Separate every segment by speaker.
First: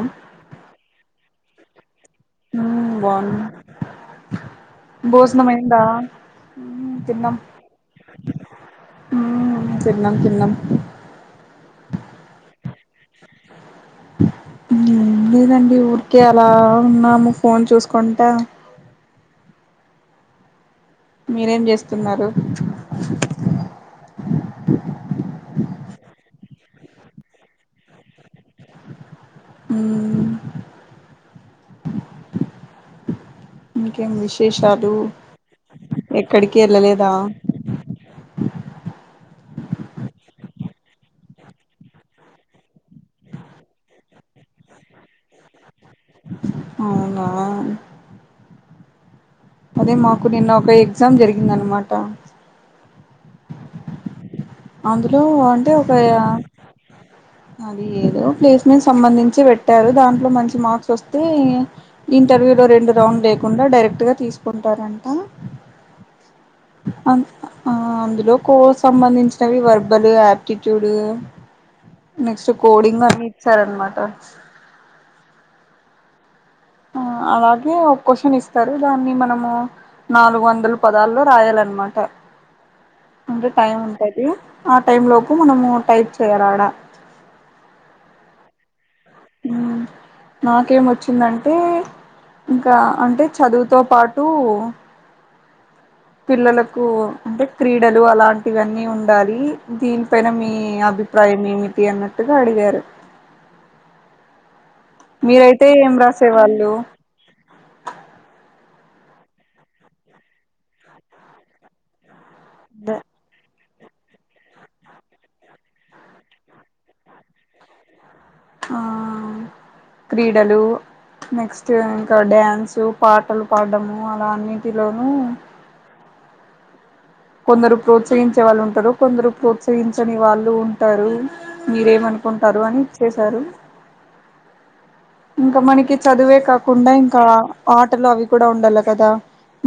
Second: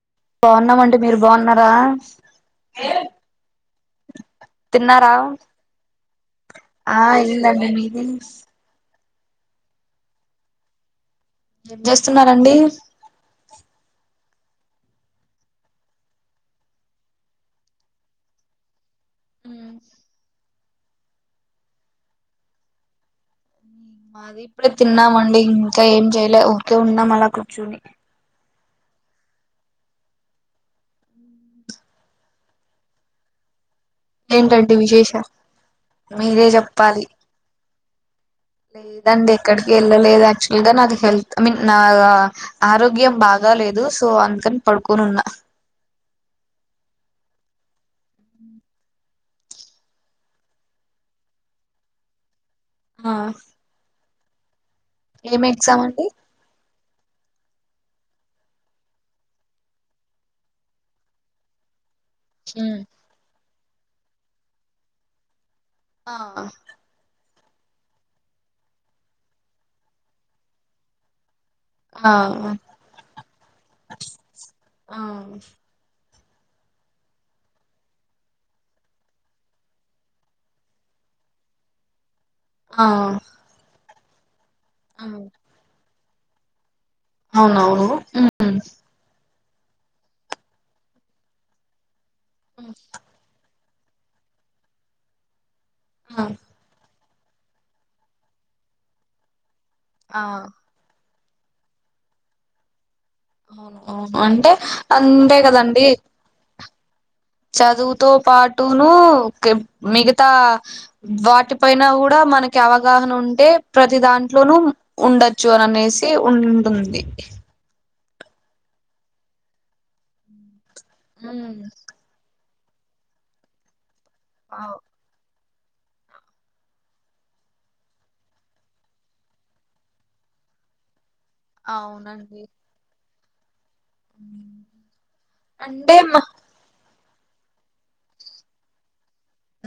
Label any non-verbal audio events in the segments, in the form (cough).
Speaker 1: ఉమ్
Speaker 2: బాగున్నమంటి మీరు బాగున్నరా
Speaker 1: బాగున్నా
Speaker 2: తిన్నారా
Speaker 1: భోజనం అయిందా
Speaker 2: ఆ అయ్యిందండి మీది
Speaker 1: హు తిన్నం తిన్నం
Speaker 2: ఏం చేస్తున్నారండి
Speaker 1: ఏం లేదండి ఊరికే అలా ఉన్నాము ఫోన్ చూసుకుంట
Speaker 2: మ్
Speaker 1: మీరేం చేస్తున్నారు
Speaker 2: మాదిప్పుడే తిన్నామండి ఇంకా ఏం చెయలే ఊర్కే ఉన్నాం అలా కూర్చుని
Speaker 1: హ్మ్మ్
Speaker 2: ఏంతండి విశేషాలు మీరే
Speaker 1: ఎక్కడికి
Speaker 2: చెప్పాలి
Speaker 1: వెళ్ళలేదా
Speaker 2: లేదండి ఎక్కడికి వెళ్ళలేదు యాక్చువల్ గా నాది హెల్త్ ఐమీన్ నా ఆరోగ్యం బాగా లేదు లేదు సో అందుకని పడుకొని ఉన్నా
Speaker 1: అవునా అదే మాకు నిన్న ఒక ఎగ్జామ్ జరిగిందనమాట
Speaker 2: హ
Speaker 1: అందులో అంటే ఒక
Speaker 2: అండి
Speaker 1: అది ఏదో ప్లేస్మెంట్ సంబంధించి పెట్టారు దాంట్లో మంచి మార్క్స్ వస్తే ఇంటర్వ్యూలో రెండు రౌండ్ లేకుండా డైరెక్టుగా తీసుకుంటారంట
Speaker 2: ఆ
Speaker 1: ఆ అందులో కోర్స్ సంబంధించినవి వెర్బల్ ఆప్టిట్యూడ్
Speaker 2: ఆ
Speaker 1: నెక్స్ట్ కోడింగ్ అని ఇచ్చారనమాట
Speaker 2: ఆ
Speaker 1: ఆ అలాగే ఒక క్వశ్చన్ ఇస్తారు దాన్ని మనము నాలుగు వందల పదాల్లో రాయాలన్నమాట
Speaker 2: ఆ
Speaker 1: అంటే టైం ఉంటది ఆ టైమ్ లోపు మనము టైప్ చేయాల ఆడ
Speaker 2: అవునవును ఊ
Speaker 1: ఊ నాకేం వచ్చిందంటే ఇంకా అంటే చదువు తో పాటు
Speaker 2: ఆ
Speaker 1: పిల్లలకు అంటే క్రీడలు అలాంటివన్నీ ఉండాలి దీనిపైన
Speaker 2: ఆ
Speaker 1: మీ అభి ట్రై మీమిపి అన్నట్టుగా అడిగారు
Speaker 2: అవును అవును అంటే అంతే
Speaker 1: మీరైతే
Speaker 2: కదండి
Speaker 1: ఏం రాసేవాళ్ళు
Speaker 2: చదువుతో పాటు టు నూ కె మిగతా వాటి పైన కూడా మనకి కి అవగాహన ఉంటే ప్రతి దాంట్లోనూ ఉండొచ్చు అని అనేసి ఉంటుంది
Speaker 1: ఆ క్రీడలు
Speaker 2: ఉమ్
Speaker 1: నెక్స్ట్ ఇంకా డ్యాన్స్ పాటలు పాడ్డము అలా
Speaker 2: అవు
Speaker 1: అన్నిటిలోనూ కొందరు ప్రోత్సహించే వాళ్ళు ఉంటారు కొందరు ప్రోత్సహించని వాళ్ళు ఉంటారు మీరేమనుకుంటారు అని ఇచ్చేసారు
Speaker 2: ఊ
Speaker 1: ఇంకా మనకి చదువే కాకుండా ఇంకా ఆటలు అవి కూడా ఉండల్ల కదా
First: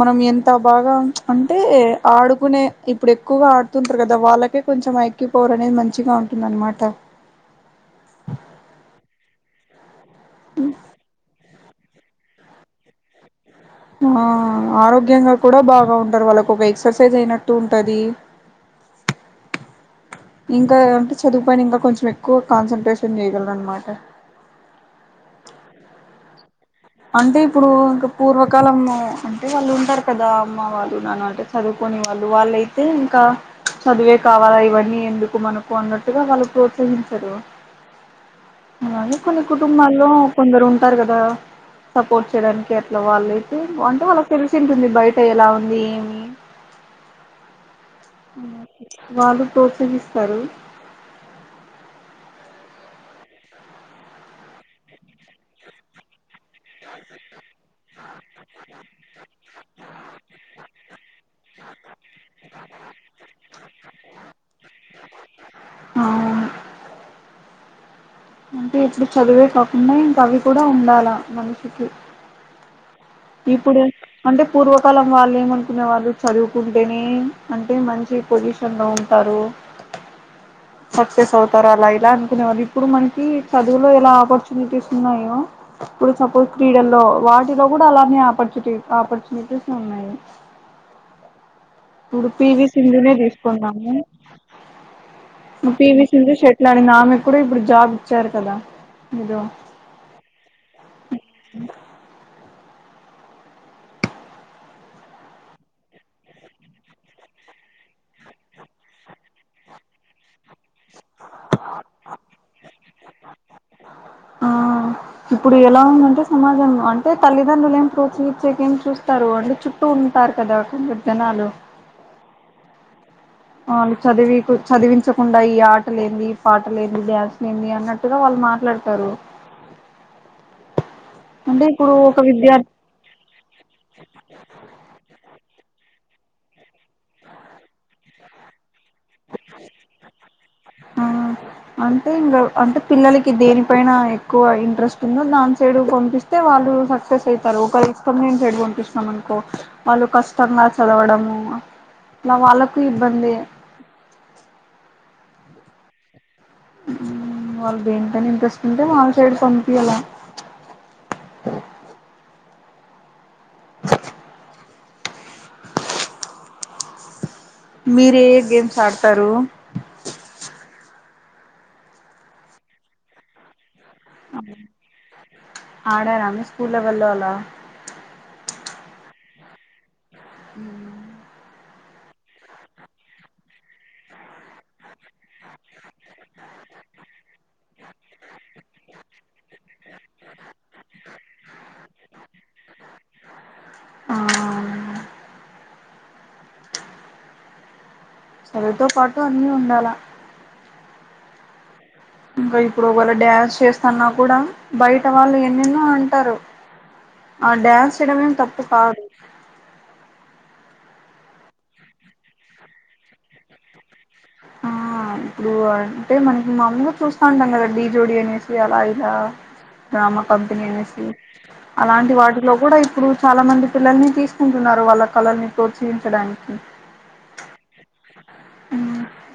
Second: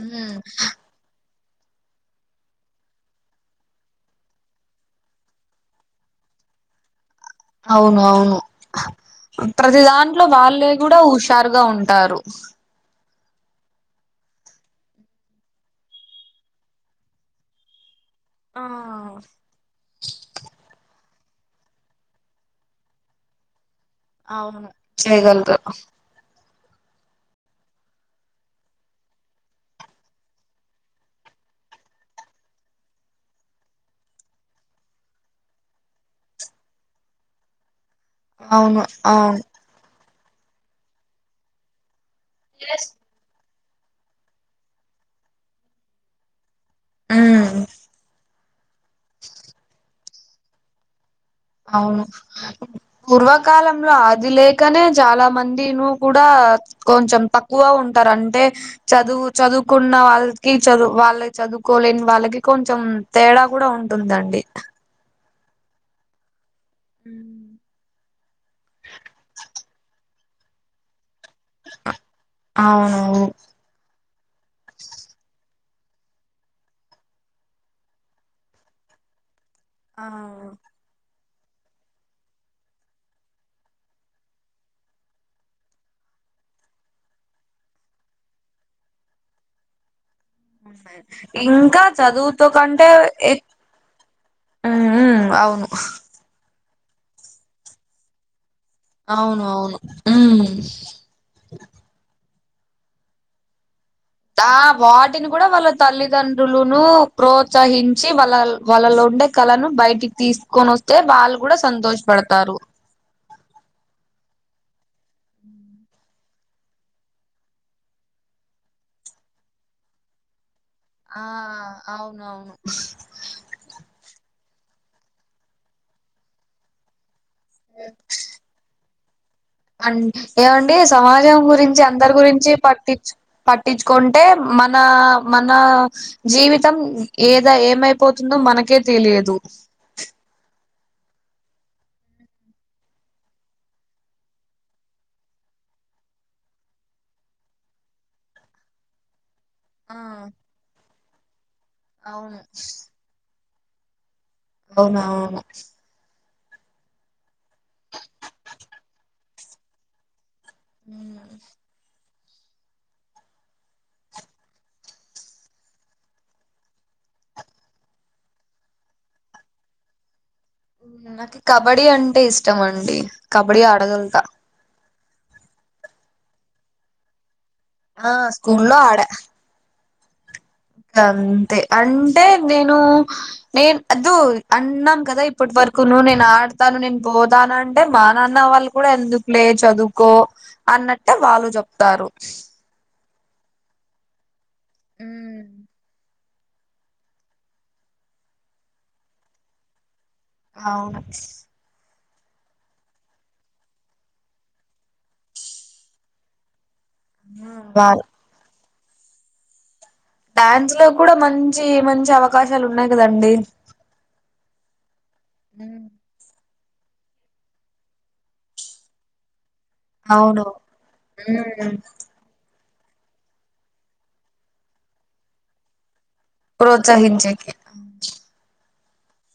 Speaker 1: మనం ఎంత బాగా అంటే ఆడుకునే ఇప్పుడు ఎక్కువగా ఆడుతుంటారు కదా వాళ్ళకే కొంచెం ఐక్యూ పవర్ అనేది మంచిగా ఉంటుందనమాట
Speaker 2: అవును అవును ప్రతి దాంట్లో వాళ్ళే కూడా ఉషారు గా ఉంటారు
Speaker 1: ఆ ఆరోగ్యంగా కూడా బాగా ఉంటారు వాళ్ళకు ఒక ఎక్స్‌ర్‌సైజ్ అయినట్టు ఉంటది
Speaker 2: ఆ
Speaker 1: ఇంకా అంటే చదువు పైన ఇంగ కొంచెం ఎక్కువ కాన్సట్రేషన్ చేయగలరు అన్మాట
Speaker 2: అవును చేయగలతారు
Speaker 1: అంటే ఇప్పుడు ఇంకా పూర్వకాలము అంటే వాళ్ళు ఉంటారు కదా అమ్మ వాళ్ళు నాన్న వాళ్ళు అంటే చదువుకో కొని వాళ్ళు వాళ్ళయితే ఇంకా చదువే కావాలా ఇవన్నీ ఎందుకు మనకు అన్నట్టుగా వాళ్ళు ప్రోత్సహించరు
Speaker 2: అవును
Speaker 1: కానీ
Speaker 2: అవును
Speaker 1: కొన్ని కుటుంబాల్లో కొందరు ఉంటారు కదా సపోర్ట్ చేయడానికి అట్ల వాళ్ళయితే అంటే వాళ్ళకి తెలిసి ఉంటుంది బయట ఎలా ఉంది ఏమి
Speaker 2: ఊ
Speaker 1: వాళ్ళు ప్రోత్సహిస్తారు
Speaker 2: అవును పూర్వకాలంల అది లేకనే చాలా మందిను కూడా కొంచెం తక్కువ ఉంటారు అంటే చదువు చదువుకున్న వాళ్ళు కి చదువు వాళ్ళ చదువుకోలేని వాళ్ళకి కొంచెం తేడా కూడా ఉంటుందండి
Speaker 1: అవును
Speaker 2: ఊ
Speaker 1: అంటే ఇట్లు చదివే కాకుండా ఇంకా అవి కూడా ఉండాల మనిషికి
Speaker 2: అవును
Speaker 1: ఇప్పుడు అంటే పూర్వకాలం వాళ్ళు ఏమ కునే వాళ్ళు చదువుకుంటేనే అంటే మంచి పొజిషన్ లో ఉంటారు
Speaker 2: ఆ
Speaker 1: సక్సెస్ అవుతార అలా ఇలా అనుకునే వాళ్ళు ఇప్పుడు మనకి చదువులో ఎలా ఆపర్చునిటీస్ ఉన్నాయో ఇప్పుడు సపోజ్ క్రీడల్లో వాటిలో కూడా అలానే ఆపర్చటి ఆపర్చునిటీస్ ఉన్నాయి
Speaker 2: ఇం కా
Speaker 1: ఇప్పుడు
Speaker 2: చదువుతో
Speaker 1: పివి
Speaker 2: కంటే
Speaker 1: సింధునే
Speaker 2: ఎక్
Speaker 1: తీసుకున్నాము
Speaker 2: ఊ ఊఅవును
Speaker 1: ఇలాంటి ఆమె కూడా ఇప్పుడు జాబ్ ఇచ్చారు కదా
Speaker 2: అవును
Speaker 1: మీరు
Speaker 2: అవును ఊ దా వాటిని కూడా వాళ్ళ తల్లిదండ్రులును ప్రోత్సహించి వాళ్ళ వాళ్ళలో ఉండే కళను బయటికి తీసుకొనొస్తే వాళ్ళు కూడా సంతోషపడతారు
Speaker 1: ఆ ఇప్పుడు ఎలా ఉందంటే సమాజం అంటే తల్లిదండ్రులు ఏం ప్రోత్సహిచ్చేకేం చూస్తారు అంటే చుట్టూ ఉంటారు కదా కొందరు
Speaker 2: ఆ
Speaker 1: జనాలు
Speaker 2: అవునవును
Speaker 1: వాళ్ళు చదివి చదివించకుండా ఈ ఆటలు ఏంది పాటలు ఏంది డ్యాన్స్ నేంది అన్నట్టుగా వాళ్ళు మాట్లాడతారు
Speaker 2: అన్ ఏవండి సమాజం
Speaker 1: అంటే
Speaker 2: గురించి
Speaker 1: ఇప్పుడు
Speaker 2: అందరి
Speaker 1: ఒక
Speaker 2: గురించి
Speaker 1: విద్యార్థి
Speaker 2: పట్టిచ్చు పట్టించ్చుకొంటే మన మన జీవితం ఏదై ఏమైపోతుందో మనకే తెలియదు
Speaker 1: ఆ అంటే ఇంగ అంటే పిల్లలకి దేనిపైన ఎక్కువ ఇంట్రెస్ట్ ఉందో దాని సైడు పొంపిస్తే వాళ్ళు సక్సెస్ అయితారు ఒక (unintelligible) పంపిస్తన్నాం కో
Speaker 2: ఆ
Speaker 1: వాళ్ళు కష్టంగా చదవడము ఇలా
Speaker 2: అవును
Speaker 1: వాళ్ళకు ఇబ్బందే
Speaker 2: అవునా
Speaker 1: వాళ్ళకు దేనిపైన ఇంట్రెస్ట్ ఉంటే వాళ్ళ సైడ్ పంపియల్ల
Speaker 2: ఊ
Speaker 1: మీరు ఏ ఏ గేమ్స్ ఆడ్తారు
Speaker 2: నాకు కబడ్డీ అంటే ఇష్టమండి కబడ్డీ ఆడగలత
Speaker 1: ఆడార మీ స్కూల్ లెవళ్ళో అలా
Speaker 2: ఆ స్కూల్లో ఆడ ఇగంతే అంటే నేను నేను అద్దు అన్నాం కదా ఇప్పటి వర కును నేను ఆడతాను నేను పోతాను అంటే మా నాన్న వాళ్ళు కూడా ఎందుకు లే చదువుకో అన్నట్టే వాళ్ళు జొప్తారు
Speaker 1: ఆ అవును
Speaker 2: ఉమ్
Speaker 1: చదువుతో పాటు అన్నీ ఉండాల
Speaker 2: అవును
Speaker 1: ఇంకా ఇప్పుడు వాళ్ల డ్యాన్స్ చేస్తన్నా కూడా బయట వాళ్ళు ఎన్నెన్నో అంటరు ఆ డ్యాన్స్
Speaker 2: వాళ్
Speaker 1: ఏయడమేం తప్పు కాదు
Speaker 2: డ్యాన్స్ లో కూడా మంచి మంచి అవకాశాలు ఉన్నాయ్ కదండి
Speaker 1: ఆ ఇప్పుడు అంటే మన మన్ము చూస్తా ఉంటాం గదా డీ జోడి అనేసి అలా ఇలా డ్రామా
Speaker 2: అవును
Speaker 1: కంపెనీ అనేసి
Speaker 2: ఉమ్
Speaker 1: అలాంటి వాటిలో కూడా ఇప్పుడు చాలా మంది పిల్లల్ని తీసుకుంటున్నారు వాళ్ళ కళల్ని ప్రొత్సహిం
Speaker 2: ప్రోత్సహించి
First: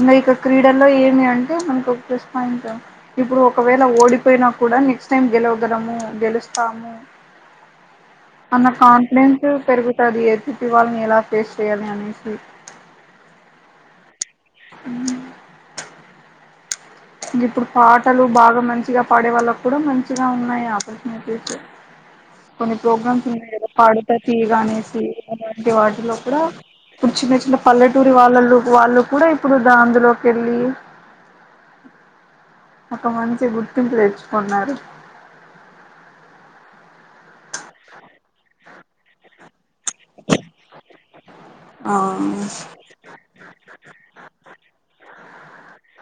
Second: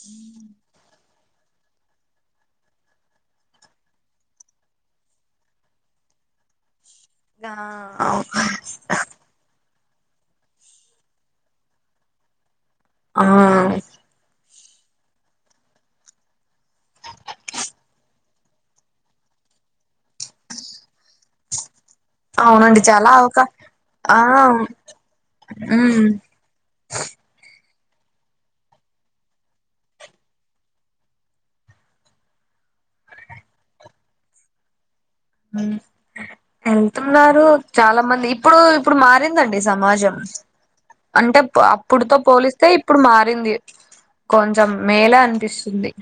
Speaker 1: ఇంగా ఇక్కడ క్రీడల్లో ఏ మి అంటే మనకు ఒక్క ప్లస్ పాయింటు ఇప్పుడు ఒకవేళ ఓడిపోయినా కూడా నెక్స్ట్ టైమ్ గెలవగలము గెలుస్తాము
Speaker 2: ఆ అవు
Speaker 1: అన్న కాన్ఫిడెన్సు పెరుగు అది ఎతి పివాళ్ని ఎలా ఫేస్ చేయాలని అనేసిీ
Speaker 2: ఆ
Speaker 1: అ ఇప్పుడు పాటలు బాగా మంచిగా పాడే వాళ్ళకు కూడా మంచిగా ఉన్నాయి ఆపర్చునిటీస్ కొన్ని
Speaker 2: అవునండి చాలా
Speaker 1: ప్రోగ్రామ్స్
Speaker 2: అవకా
Speaker 1: ఉన్నాయి కదా పాడత
Speaker 2: ఆ
Speaker 1: తీయాగ ఆనేసి ఇలాంటి
Speaker 2: ఉమ్
Speaker 1: వాటిలో కూడా ఇప్పుడు చిన్నచిన్న పల్లెటూరి వాళ్ళలు వాళ్ళు కూడా ఇప్పుడు దా అందులోకి వెళ్ళి ఒక మంచి గుర్తింపు తెచ్చుకున్నారు
Speaker 2: వెళ్తున్నారు చాలా మంది ఇప్పుడు ఇప్పుడు మారిందండి సమాజం అంటే
Speaker 1: ఆ
Speaker 2: అప్పుడుతో పోలిస్తే ఇప్పుడు మారింది కొంచెం మేల అ పిస్తుంది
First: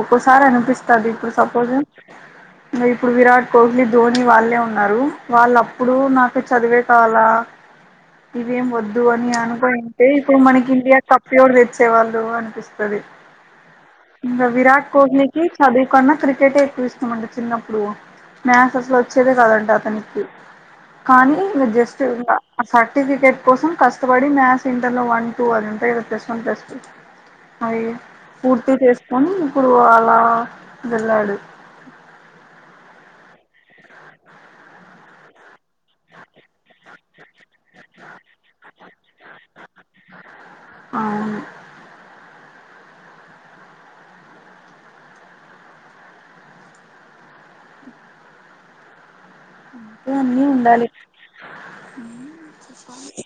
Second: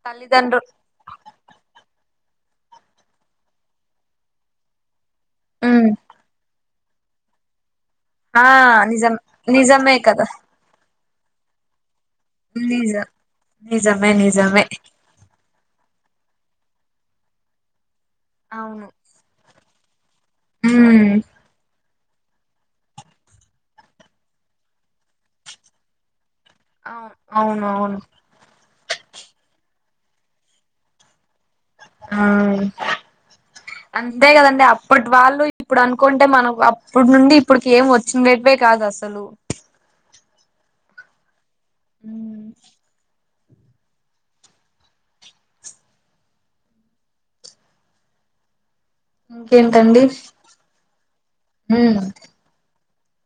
Speaker 1: ఒక్కోసారి అనిపిస్తది ఇప్పుడు సపోజ్ ఇప్పుడు విరాట్ కోహ్లీ ధోని వాళ్ళే ఉన్నారు వాళ్ళు
Speaker 2: ఉమ్
Speaker 1: అప్పుడు నాకు చదివే చాలా
Speaker 2: ఆ
Speaker 1: ఇవేం వద్దు
Speaker 2: నిజం
Speaker 1: అని
Speaker 2: నిజమే
Speaker 1: అనుకుంటే
Speaker 2: కదా
Speaker 1: ఇప్పుడు మనకి ఇండియా తప్పోడు తెచ్చేవాళ్ళు అనిపిస్తుది
Speaker 2: నిజం నిజమే
Speaker 1: ఇంకా
Speaker 2: నిజమే
Speaker 1: విరాట్ కోహ్లీకి చది ఒకన్నా క్రికెటే ఎక్కువ ఇస్తామంట చిన్నప్పుడు
Speaker 2: అవును
Speaker 1: మ్యాసస్ లో వచ్చేదే కాదంటడి అతనికి
Speaker 2: ఉమ్
Speaker 1: కానీ ఈయన జస్ట్ ఆ సర్టిఫికెట్ కోసం కష్టపడి మ్యాథస్ ఇంటర్ లో వన్ టూ అది ఉంటే తెస్తు కొస్
Speaker 2: అవును అవును
Speaker 1: అ
Speaker 2: అవును
Speaker 1: పట్టి చేసుకొని ఇప్పుడు అలా వెళ్ళాడు
Speaker 2: ఆ అంతే కదండి అప్పటి వాళ్ళు ఇప్పుడు అనుకుంటే మనం అప్పటి నుండి ఇప్పటికి ఏం వచ్చినవే కాదు అసలు సలు
Speaker 1: అవును
Speaker 2: హ ఇంకేంటండి
Speaker 1: అ అన్నీ ఉండాలి
Speaker 2: ఉమ్
Speaker 1: అ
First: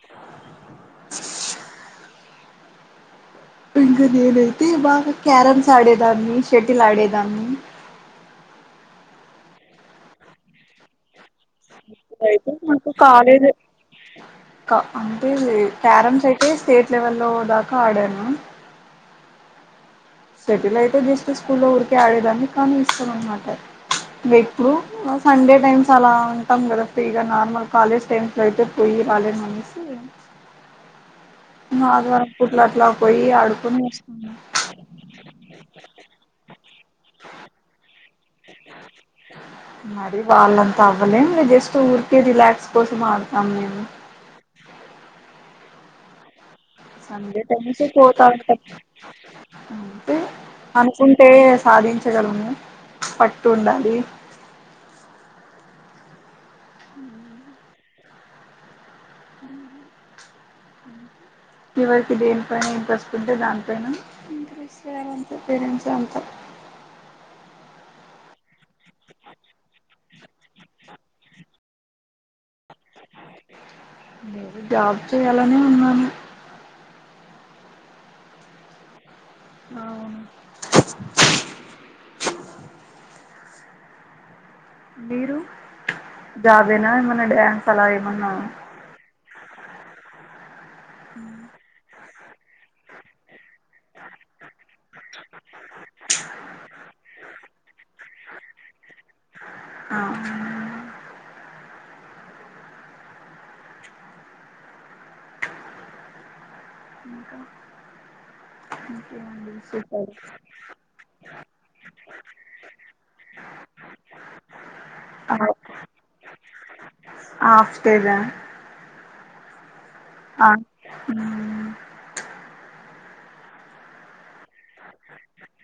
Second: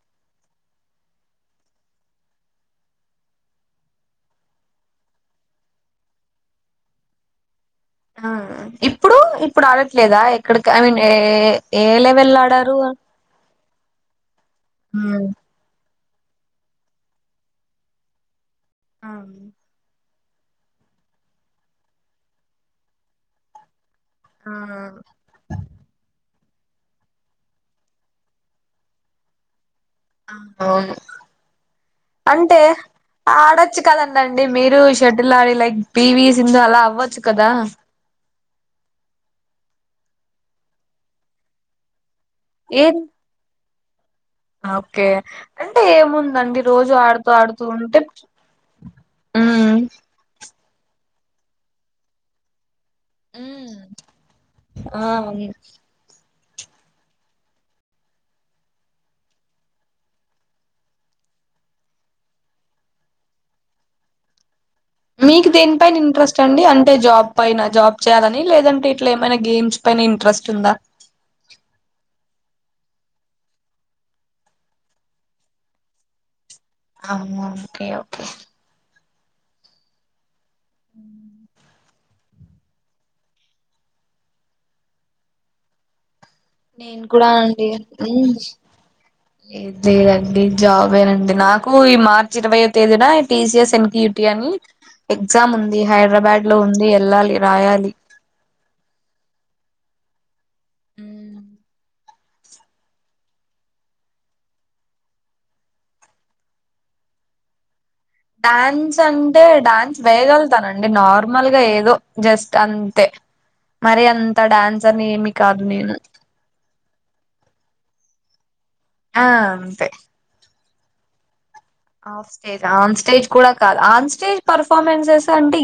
Speaker 1: ఇంకా నేనైతే బాగా క్యారమ్స్ ఆడేదాన్ని షటిల్ ఆడేదాన్ని
Speaker 2: ఆ ఇప్పుడు ఇప్పుడు అడట్లేదా ఎక్కడికి I mean A A level లో
Speaker 1: అయితే
Speaker 2: ఆడారు
Speaker 1: నాకు కాలేజ్
Speaker 2: ఉమ్
Speaker 1: అంటే క్యారమ్స్ అయితే స్టేట్ లెవెల్ లో దాకా ఆడాను
Speaker 2: ఆ
Speaker 1: సటిలైట్ చూస్తే స్కూల్లో ఉఊరికిే ఆడేదాన్ని కానీ ఇస్తం అన్నమాట ఇంకా
Speaker 2: ఆ
Speaker 1: ఇప్పుడు సండే టైమ్స్ అలా ఉ తంగద ఫ్రీగా నార్మల్ కాలేజ్ టైమ్స్లో అయితే పోయి రాలేదు మని
Speaker 2: ఆ అవును
Speaker 1: ఇంకా ఆదివారం
Speaker 2: అంటే
Speaker 1: పూట్ల అట్లా పోయి
Speaker 2: ఆడొచ్చు
Speaker 1: ఆడుకొని వస్తున్నా
Speaker 2: కదండి మీరు షటిల్ ఆడి లైక్ పి వి సింధు అలా అవ్వచ్చు కదా
Speaker 1: మరి వాళ్ళంతా అవ్వలేం జస్ట్ ఊరుకి రిలాక్స్
Speaker 2: ఏం
Speaker 1: కోసం ఆడతాం నేము
Speaker 2: ఓకే అంటే ఏముందండి రోజు ఆడుతూ
Speaker 1: సండే
Speaker 2: ఆడుతూ
Speaker 1: టైమ్స్
Speaker 2: ఉంటే
Speaker 1: పోతా ఉంటాం అంతే అనుకుంటే సాధించగలము పట్ూ ఉండాలి
Speaker 2: ఆ
Speaker 1: ఇవరికి దేని పన ఇంట్రెస్ట్ ఉంటే దానిపైన చేయాలంతే
Speaker 2: మీకు దేని
Speaker 1: పేరెంట్స్
Speaker 2: పైన
Speaker 1: అంతా
Speaker 2: ఇంట్రెస్ట్ అండి అంటే జాబ్ పైన జాబ్ చేయాలని లేదంటే ఇట్లా ఏమైనా గేమ్స్ పైన ఇంట్రెస్ట్ ఉందా
Speaker 1: నేను జాబ్ చేయాలనే ఉన్నాను
Speaker 2: అ ఓకే ఓకే
Speaker 1: అవును మీరు జాబేనా
Speaker 2: నేను
Speaker 1: ఏమైన్నా
Speaker 2: కూడా
Speaker 1: డ్యామ్స్ అలా ఏమన్నా
Speaker 2: లేదు లేదండి జాబేనండి నాకు ఈ మార్ ఇరవైవ తేదీన టిసిఎస్ ఎన్కయయుటి అని ఎగ్జామ్ ఉంది హైదరాబాద్ లో ఉంది వెళ్లాలి రాయాలి
Speaker 1: ఆ ఇంకా
Speaker 2: డ్యాన్స్ అంటే
Speaker 1: ఇంకేమండి
Speaker 2: డాన్స్
Speaker 1: విశేషాలు
Speaker 2: వేయగలుగుతానండి నార్మల్గా ఏదో జస్ట్ అంతే మరి అంత డాన్స్ అని ఏమి కాదు నేను
Speaker 1: ఆఫ్ స్టేజ్ ఆ
Speaker 2: ఆ అంతే
Speaker 1: మ్మ్
Speaker 2: ఆఫ్ స్టేజ్ ఆన్ స్టేజ్ కూడా కాదు ఆన్ స్టేజ్ పర్ఫార్మెన్సెస్ అంటే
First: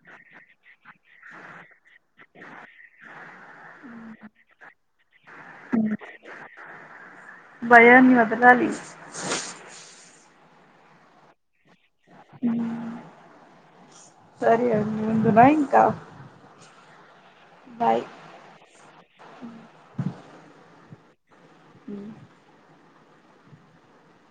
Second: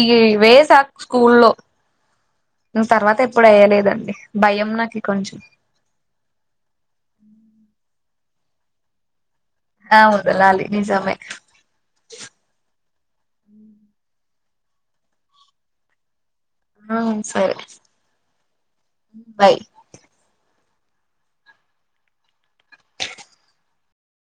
Speaker 2: ఈ వేస స్కూల్లో ను తర్వాత ఎప్పుడు వేయ్యలేదండి భయం నాకు కొంచెం
Speaker 1: భయం వెళ్ళాలి
Speaker 2: అవును వెళ్ళాలి నిజమే
Speaker 1: సరే అండి ఉండునా ఇంకా
Speaker 2: ఆ సరే
Speaker 1: బాయ్
Speaker 2: బాయ్
Speaker 1: హ